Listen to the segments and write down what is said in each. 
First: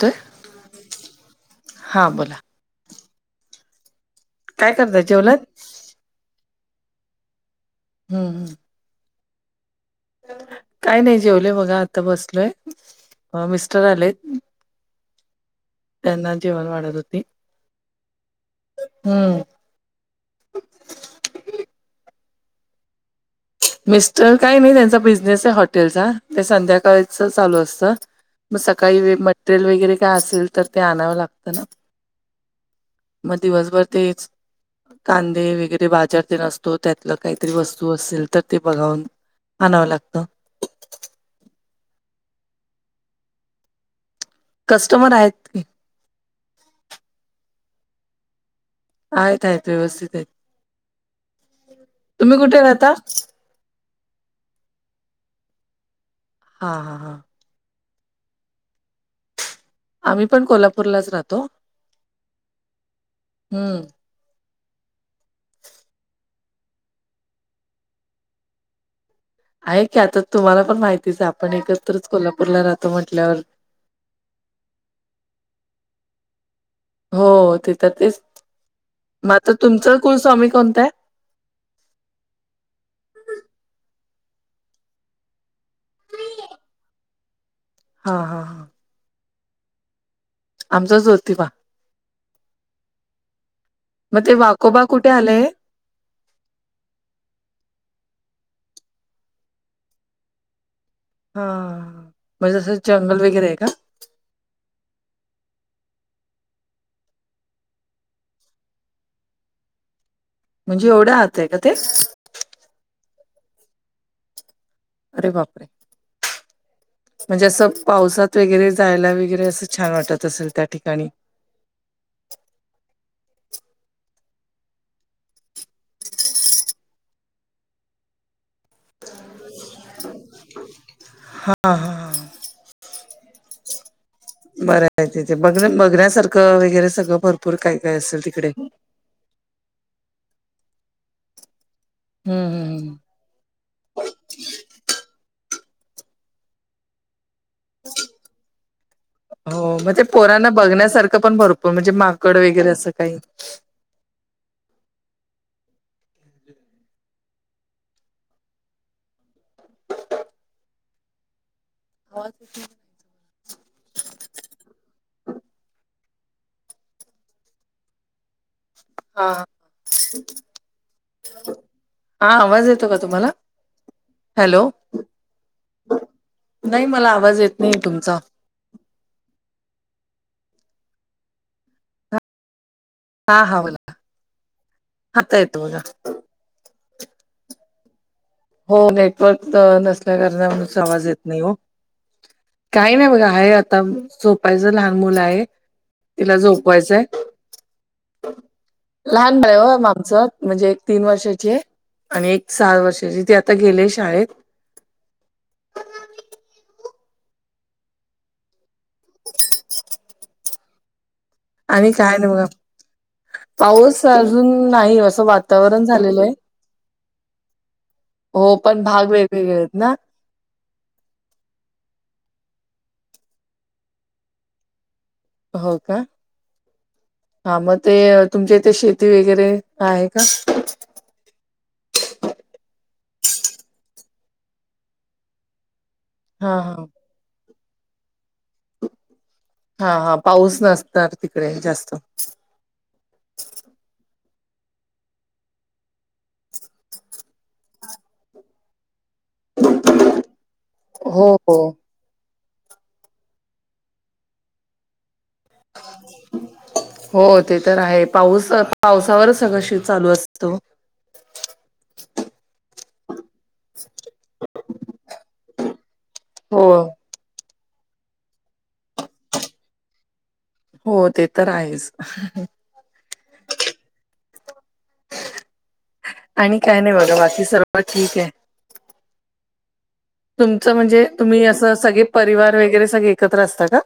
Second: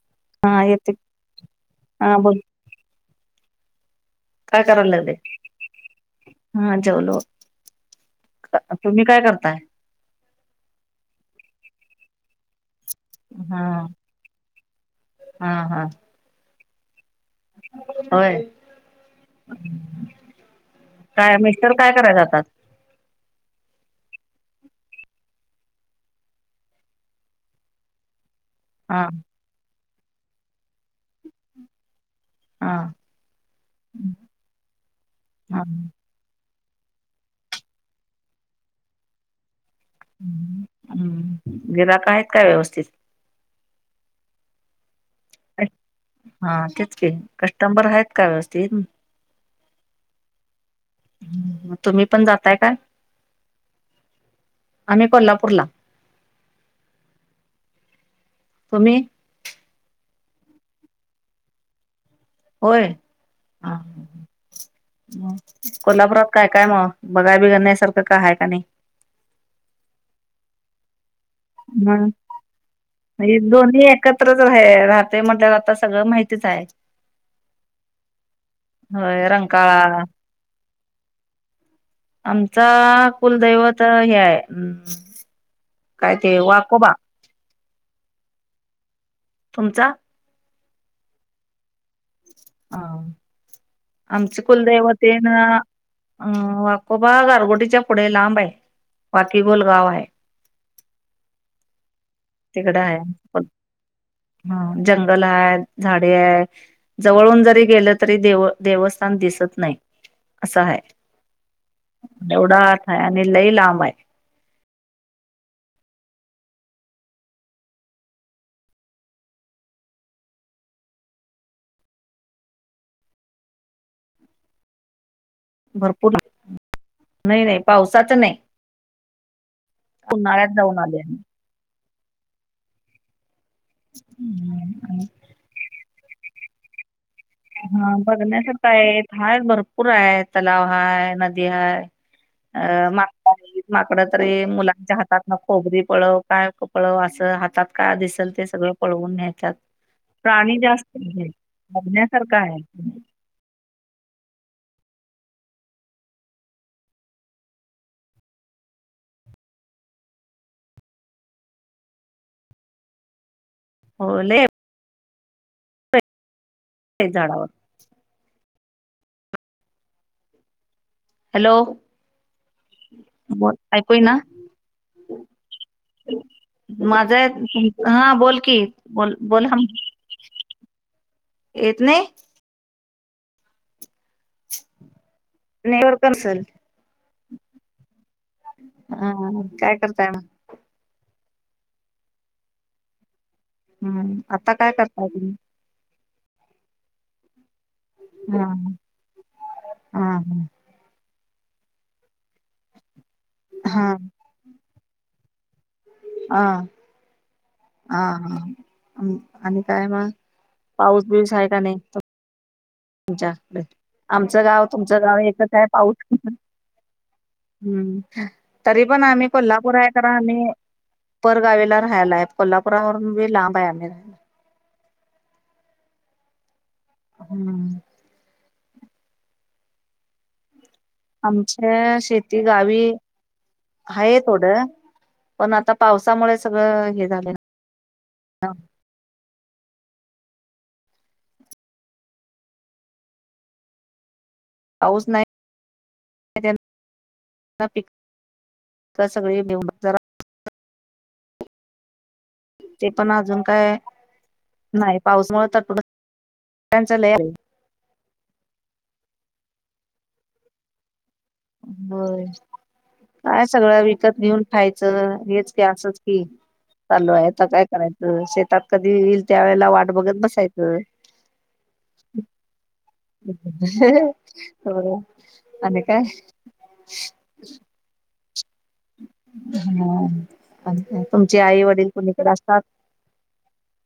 तोय हा येतो की. हा बोल. काय करायला करताय लागते? जेवलात हा जेवलो. हं हं. तुम्ही काय करताय? काय नाही जेवले बघा. आता बसलोय, अ मिस्टर आलेत. हं हं. त्यांना जेवण वाढत होती. व्हय. हम्म काय मिस्टर काय करायला जातात? मिस्टर काही नाही. त्यांचा बिझनेस आहे हॉटेलचा. ते संध्याकाळच चालू असतं. म सकाळी हा म मटरेल वगैरे काय असेल तर ते आणावं लागतं ना. हा म दिवसभर तेच. कांदे हा वगेरे बाजार तेन असत तो. त्यातलं काहीतरी वस्तू असेल तर ते बघावून आणावं लागत. हं हं. गिराक आहेत का व्यवस्थित? कस्टमर आहेत. की हा तेच की. कस्टंबर आहेत का व्यवस्थित? आहेत आहेत. व्यवस्थित आहेत. मग पण तुम्ही जाताय कुठे काय राहता? आम्ही कोल्हापूरला. हा हा हा तुम्ही आम्ही पण कोल्हापूरलाच राहतो होय हा हम्म. हा मग कोल्हापुरात काय काय मग बघाय बघण्यासारखं काय आहे काय नाही आहे की आता तुम्हाला पण माहितीच आहे आप मग दोन्ही एकत्रच आहे राहतोय म्हटल्यावर आता सगळं माहित तीच आहे हो तेथं तेच होय मग आता तुमचा रंकाळा कुलस्वामी कोणता आहे आमचा कुलदैवत हे आहे काय ते वाकोबा हा हा हा तुमचां आमचा ज्योतिबा हा मग ते आमच वाकोबा कुलदैवत कुठे तेन आले? अ वाकोबा गारगोटीच्या पुढे लांब आहे वाकीगोल गाव आहे हा हा म्हणजे तसं तिकडे आहे जंगल पण वगैरे आहे का हा जंगल आहे झाडे आहे जवळून जरी गेलं तरी देव देवस्थान दिसत नाही म्हणजे एवढं आत आहे का ते एवढ आत आहे आणि लई लांब आहे अरे बापरे म्हणजे असं पावसात वगैरे जायला वगैरे असं छान वाटत असेल त्या ठिकाणी भरपूर नाही नाही नाही पावसाच नाही उन्हाळ्यात जाऊन आलोय आम्ही हा बर आम्ही आहे तिथ बघ बघण्यासारखं वगैरे सगळं भरपूर काय हा काय असेल तिकडे. बघण्यासारखं आहे हाय भरपूर आहे तलाव हाय नदी हाय हम्म हम्म अ हम्म. मा माकड तरी मुलांच्या हातातन खोबरी पळव काय पळव असं हातात काय दिसल ते सगळं पळवून नेहतात हो मग ते प्राणी जास्त आहेत बघण्यात गड वगैरे असं काही हवा हो लय ते झाडावर हा हा हॅलो हा आवाज येतो का तुम्हाला बोल ऐकू ना हॅलो नाही मला माझं आहे आवाज येत नाही तुम- हा तुमचा बोल की बोल बोलाम येत नाही हा हा बोला आता येतोय नेटवर्क बघा नसेल हो हा नेटवर्क काय करताय नसल्या मग कारणामुळ आवाज येत नाही ओ काही नाही बघ आहे आता हम्म आता झोपायचं काय लहान करताय मुल तुम्ही आहे तिला झोपवायचंय हा लहान बाळ आहे ओ आमचं हा म्हणजे तीन वर्षाची आहे आणि एक सहा वर्षाची ती आता गेलीय हा शाळेत हा हा हा आणि काय मग पाऊस बिस आहे आणि काय नाही बघा तुमच्या पाऊस आमचं अजून गाव नाही तुमचं गाव असं एकच आहे वातावरण पाऊस झालेलं आहे हम्म हो तरी पण भाग आम्ही वेगवेगळे कोल्हापूर आहेत आहे ना खरं आम्ही परगावीला राहायला आहे कोल्हापुरावरून बी लांब आहे आम्ही राहायला हो का हा मग ते तुमच्या इथे शेती वगैरे आहे का आमच्या शेती गावी आहे थोडं पण आता पावसामुळे हां, हां. सगळं हे झालं हा हा पाऊस नसणार तिकडे जास्त, पाऊस नाही. तर सगळेे देऊन जरा हो हो ते पण अजून काय नाही पाऊसमुळे थोडे हो, ते तर आहे पाऊस पावसावर सगळं चालू असतं. होय काय सगळं विकत घेऊन खायचं हेच की असंच की हो, चालू आहे आता काय, करायचं शेतात कधी येईल, त्या वेळेला वाट बघत बसायचं. हो ते तर आहेच. हो आणि काय बार ठीक आहे ह तुमचं ह म्हणजे तुमची तुम्ही आई असं वडील सगळे कोुणीकडे परिवार असतात वगैरे सगळे एकत्र असता का?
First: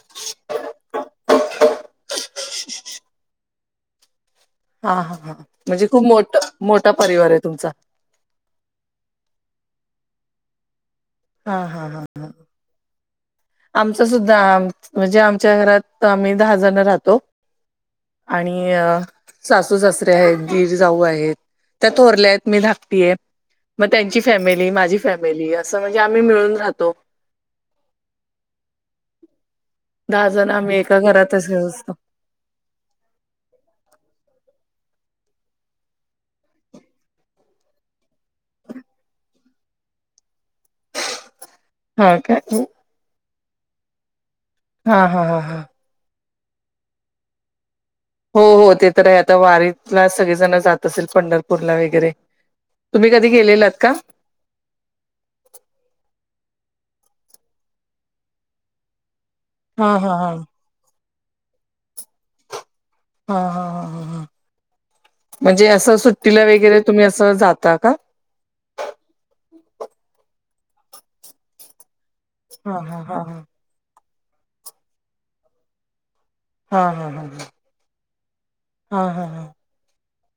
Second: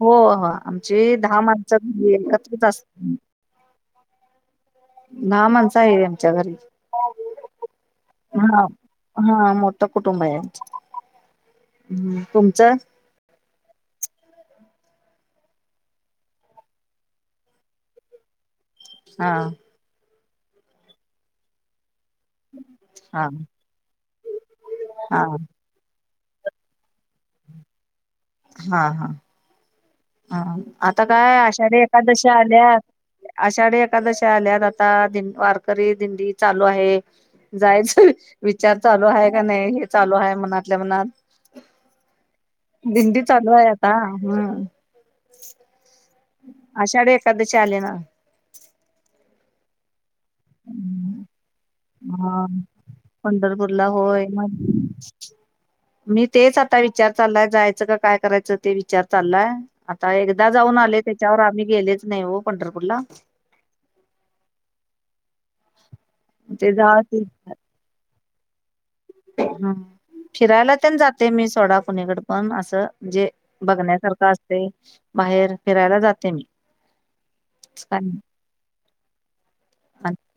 हो हो आमची दहा माणसंी एकत्रच असत हा हा हां दहा माणसं म्हणजे आहे खूप आमच्या मोठ घरी मोठा परिवार आहे तुमचा हा हा मोठं कुटुंब आहे. हा हा हा आमचं हा तुमचं आमच सुद्धा म्हणजे आमच्या घरात आम्ही दहा जण राहतो आणि हा सासू सासरे आहेत दीर जाऊ आहेत त्या थोरल्या आहेत. मी धाकटीय हा मग त्यांची फॅमिली माझी हा फॅमिली असं म्हणजे आम्ही मिळून राहतो. हा हा दहा हा जण आम्ही एका आता काय घरातच हे आषाढी असतो एकादशी आल्यात. आषाढी एकादशी आल्यात आता दिं वारकरी दिंडी चालू आहे. जायच विचार चालू आहे का नाही हे चालू आहे मनातल्या मनात हा का दिंडी चालू आहे आता हम् हा हा हा हा आषाढी एकादशी आली ना हो हो ते तर आहे आता वारीला सगळेजण जात असेल पंढरपूरला वगैरे हा तुम्ही कधी गेलेलात पंढरपूरला का होय मग मी तेच आता विचार चाललाय जायचं का काय करायचं ते विचार चाललाय, हा आता हा हा एकदा जाऊन आले त्याच्यावर आम्ही गेलेच नाही हो पंढरपूरला, हा हा म्हणजे असं सुट्टीला ते वगैरे जा तुम्ही ते असं जाता का? हम् फिरायला तेण जाते मी सोडा पुणीकड पण हा असं हा हा जे हा बघण्यासारखं असतंय, बाहेर फिरायला जाते मी, हा हा हा हा [unintelligible] हा हा हा आणि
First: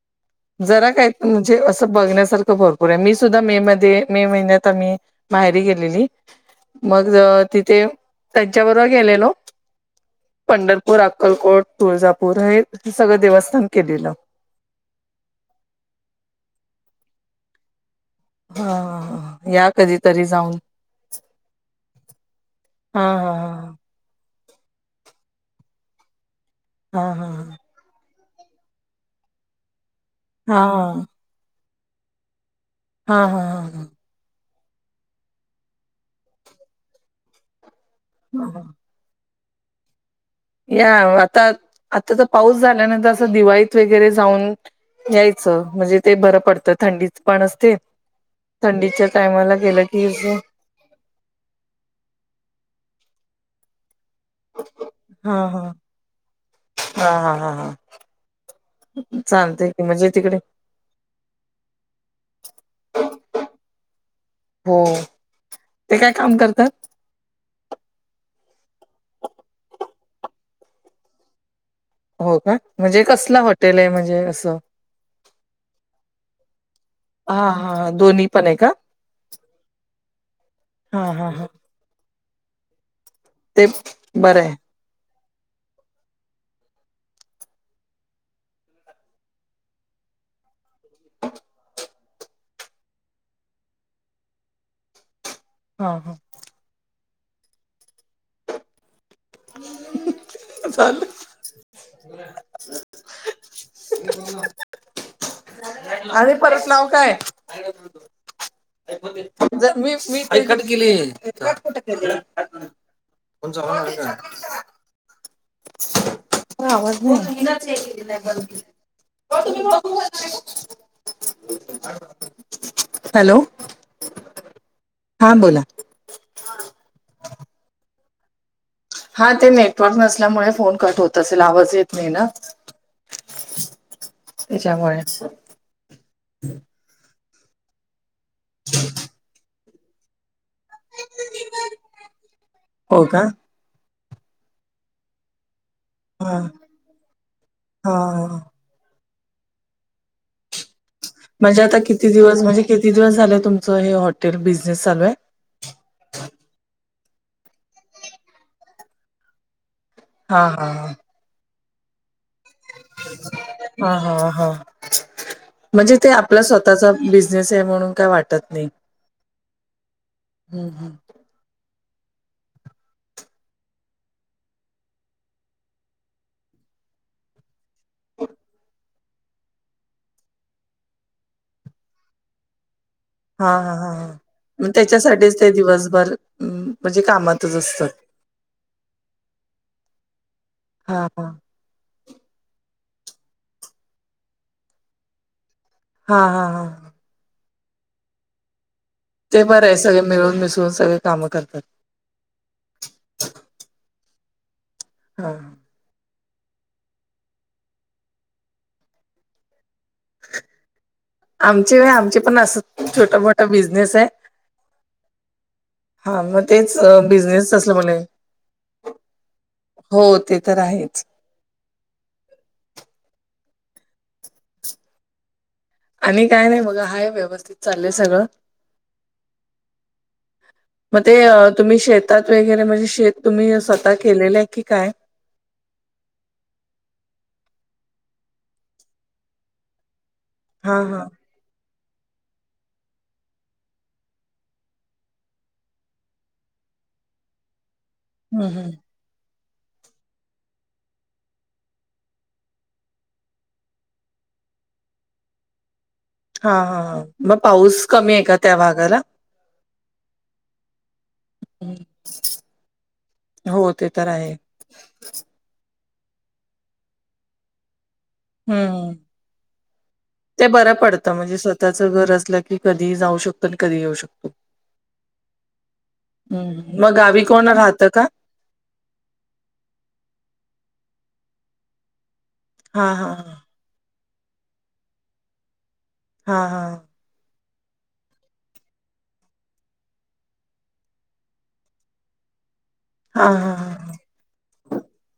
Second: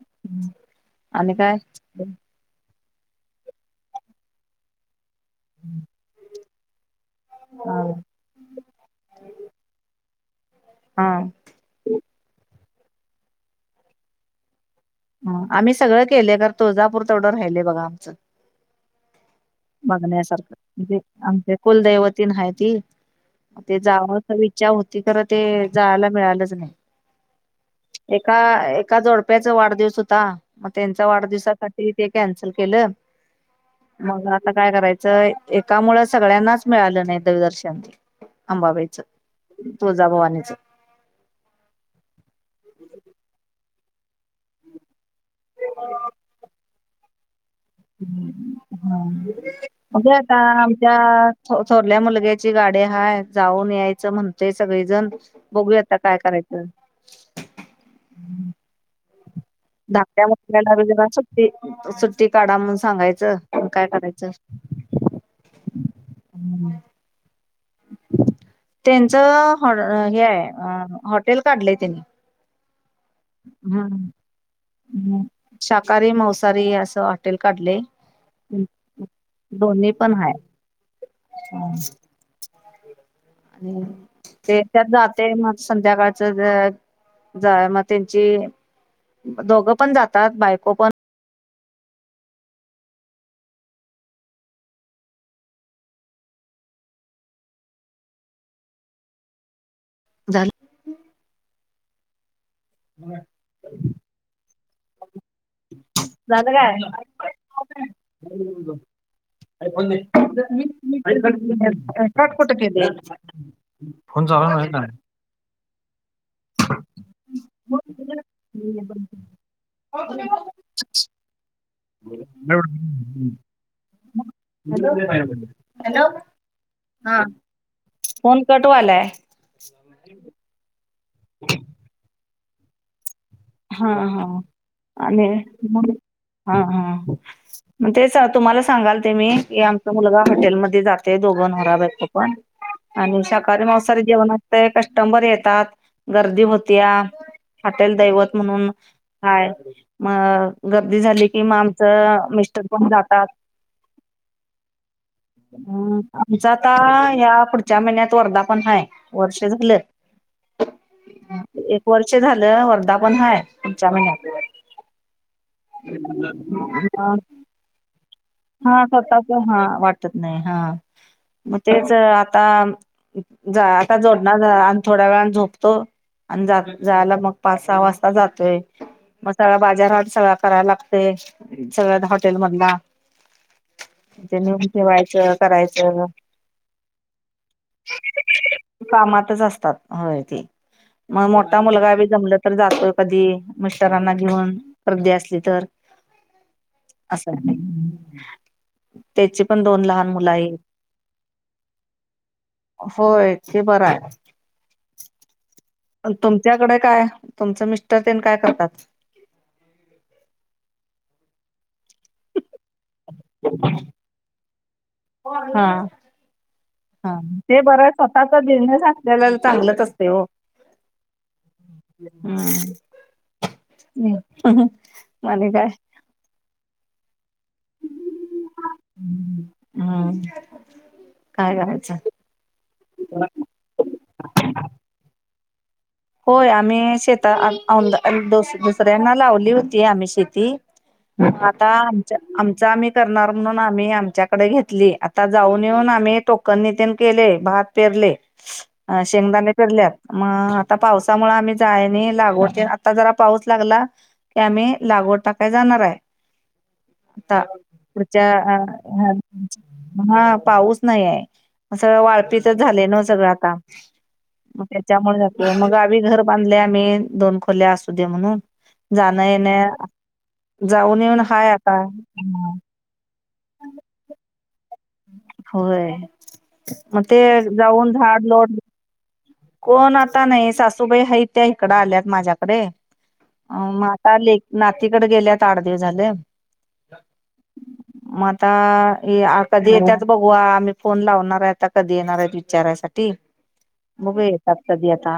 जरा काय म्हणजे असं बघण्यासारखं भरपूर आहे. मी सुद्धा मे मध्ये मे महिन्यात आम्ही माहेरी गेलेली मग हा तिथे त्यांच्याबरोबर गेलेलो, पंढरपूर, हा अक्कलकोट, तुळजापूर हे हे सगळं देवस्थान केलेलं. ह आम्ही सगळं केले तुळजापूर तेवढं राहिय बघा आमचं हा या कधीतरी बघण्यासारखं जाऊन म्हणे आमचे कुलदैवतीन आहे ती हा ते जाव इच्छा होती. खरं ते जायला मिळालच नाही. हा हा हा एका एका जोडप्याचा वाढदिवस होता, हा मग हा त्यांचा वाढदिवसासाठी तिने ते कॅन्सल केलं. हा हा हा हा मग आता काय करायचं एका मुळ सगळ्यांनाच मिळालं नाही देवदर्शन हा हा अंबाबाईचं तुळजाभवानीचं या आता आतातर पाऊस झाल्यानंतर असं दिवाळीत वगैरे जाऊन यायच म्हणजे ते बरं पडतं थंडीत पण असते. ह थंडीच्या टायमाला गेलं की बघुया आता असं. आमच्या थोडल्या मुलग्याची गाडी हाय जाऊन यायचं म्हणत ते सगळीजण हा हा बघूया आता काय करायचं हा हा हा हा श चालतय की म्हणजे धाकट्या तिकडे मुलग्याला जरा सुट्टी सुट्टी काढा म्हणून सांगायचं आणि काय करायचं? हो ते काय काम करतात? त्यांचं हेहाय हॉटेल काढलंय त्यांनी हो का म्हणजे कसंल हॉटेलय म्हणजे असं हम्म शाकाहारी मांसाहारी असं हॉटेल हा हा काढलय हा दोन्ही पण आहे का? दोन्ही पण हाय हा हा हा ते ह बरं आहे ते त्यात जाते मग संध्याकाळच मग त्यांची दोघं पण जातात बायको पण [inaudible] हा हा झालं चाल [unintelligible] [inaudible] होय हम् [unintelligible] [inaudible] अरे परस लावू काय? मी मीट गेली [unintelligible] कट [inaudible] कुठं केले? कोणच अक [unintelligible] [inaudible] ह नाही [unintelligible] [inaudible] तुम्हीघ [unintelligible] [inaudible] वॅ [unintelligible] हा बोला [inaudible] हा फोन कट व्हयलाय हा ते नेटवर्क नसल्यामुळे फोन कट होत असेल आवाज येत नाही ना? हा हा त्याच्यामुळे आणि मग हा हा मग तेच तुम्हाला सांगाल ते मी या मुलगा हॉटेल मध्ये जाते दोघं नवरा बायको पण हो आणि का शाकाहारी मांसाहारी जेवणा कस्टंबर येतात हा गर्दी होतीया हाॅटेल हा दैवत हा हं काय म गर्दी झाली कि म म्हणजे आता किती आमचं दिवस म्हणजे मिस्टर पण किती दिवस जातात झाले तुमचं हे हॉटेल बिझनेस चालू आहे? हम् आमचा आता या पुढच्या महिन्यात वर्धापन हाय वर्ष झालं. हा हा हा एक वर्ष झालं वर्धापन हाय पुढच्या हा हा महिन्यात हा हा म्हणजे ते आपला स्वतःचा ह बिझनेस आहे म्हणून काय वाटत नाही. हा स्वतःच हा वाट नाही हा हम्म हम्म. मग तेच आता जा आता जोडणार आणि थोड्या वेळानं झोपतो. आणि जायला मग पाच सहा वाजता जातय मग सगळ बाजार हट सगळ कराला लागतय सगळ्याच हॉटेल मधला हा हा ह ते नेऊन मग ठेवायचं त्याच्यासाठीच ते करायचं दिवसभर म्हणजे कामातच असतात कामातच असतात होय ते हा हा मग मोठ आता मुलगा भी जमल तर जातोय कधी मिस्टरांना घेऊन गर्दी असली तर हा हा हा. असं [unintelligible] ते त्याची पण बरं आहे दोन सगळे लहान मुलं मिळून आहेत मिसळून सगळे कामं करतात. होय ते बर आहे. हा. तुमच्याकडे काय तुमचं मिस्टर तेन काय करतात. आमचे आमचे पण असं छोट मोठा बिझनेस आहे. हा. हा मग तेच ह बिझनेस ते असलं बर म्हले स्वतःचा बिझनेस असलेल्याला चांगलच हो असते ओ. ते तर आहेच. हम्म [unintelligible] आणि काय? आणि काय नाही बघा आहे व्यवस्थित. चालले सगळं हम्म म ते अ काय तुम्ही करायचं शेतात वगैरे म्हणजे शेत तुम्ही स्वतः केलेले आहे की काय. होय आम्ही शेता आ आ आमदा दु दुसऱ्यांना लावली होती आम्ही शेत ती हां, हां. म आता आमचा आम्ही करणार म्हणून आम्ही आमच्याकडे घेतली आता जाऊन येऊन आम्ही तो कनी तेन केले भात पेरले हम्म हम्म. अ शेंगदाणे पेरल्यात मग आता पावसामुळे आम्ही जाय नाही लागवते आता जरा पाऊस लागला ते आम्ही लागवड टाकाय जाणार आहे. हा हा हा मग आता पाऊस कमी आहे पुढच्या का त्या भागाला. हा पाऊस नाही आहे. हं. सगळ वाळपीतच झाले ना सगळं आता हो, ते तर आहे. मग त्याच्यामुळ मग आम्ही घर बांधले आम्ही दोन खोल्या अस उद्या म्हणून हं. जान येन ते बरं जाऊन येऊन हाय आता [unintelligible] कधी ही जाऊ शकतो आणि कधी ही येऊ शकतो. होय हम्म मग गावी कोण राहतं का. [unintelligible] कोण आता नाही सासूबाई हाईत त्या इकडं आल्यात माझ्याकडे. हां, हां, हां. अ म आता लेक नातीकडे गेल्यात आठ दिवस झाल. हा हा हा. [unintelligible] मग आता कधी येतात बघू आम्ही फोन लावणार आहे आता कधी येणार आहेत विचारायसाठी हा हा हा हा. बघू येतात कधी आता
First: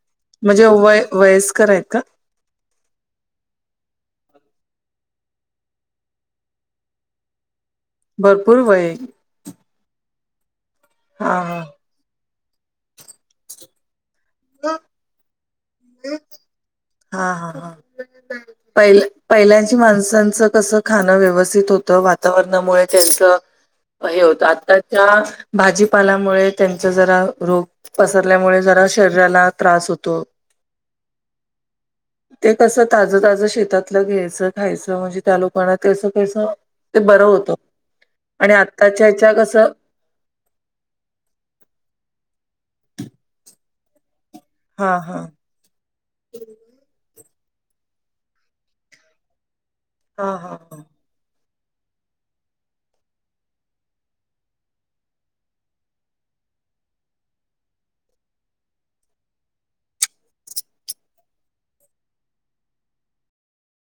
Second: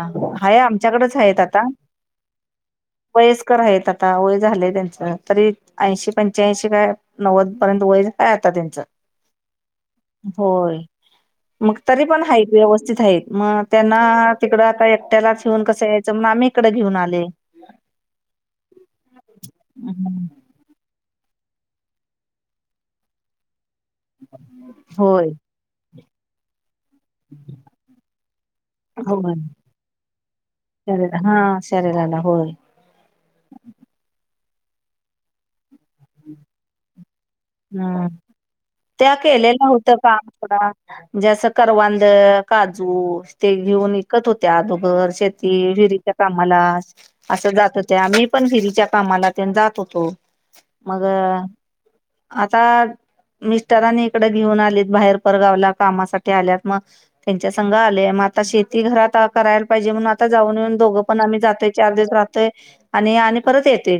हाय वय आमच्याकडेच हायेत आता. वयस्कर आहेत का? वयस्कर आहेत आता वय झालंय त्यांच तरी ऐंशी पंच्याऐंशी काय नव्वद पर्यंत वय झाय आता भरपूर त्यांच वय आहे. होय. हा हा. मग तरी पण आहेत व्यवस्थित आहेत मग त्यांना तिकडं आता एकट्यालाच घेऊन कसं यायचं म्हणून आम्ही इकडे घेऊन आले. पहिला पहिल्याची माणसांचं कस खाणं व्यवस्थित होत वातावरणामुळे त्यांचं हे होत आता त्या होय भाजीपालामुळे त्यांचा जरा रोग पसरल्यामुळे जरा शरीराला त्रास होतो. शरीरा हा शरीराला होय ते कसं ताज ताजं शेतातलं घ्यायचं खायचं म्हणजे त्या लोकांना तसं कसं ते बरं होतं. हम्म आणि आत्ताच्या त्या ह्याच्या केलेल्या कसं होतं काम जस करवांद काजू ते घेऊन इ त होत्या हा दोघर हा शेत त विरीच्या कामाला असं जात होते आम्ही पण विरीच्या कामाला जात होतो हो हा हा मग आता मिस्टरांनी इकडे घेऊन आलीत बाहेर परगावला कामासाठी आल्यात मग त्यांच्या संघ आलेय मग आता शेती घरात करायला पाहिजे म्हणून आता जाऊन येऊन दोघं पण आम्ही जातोय चार दिवस राहतय आणि आणि परत येते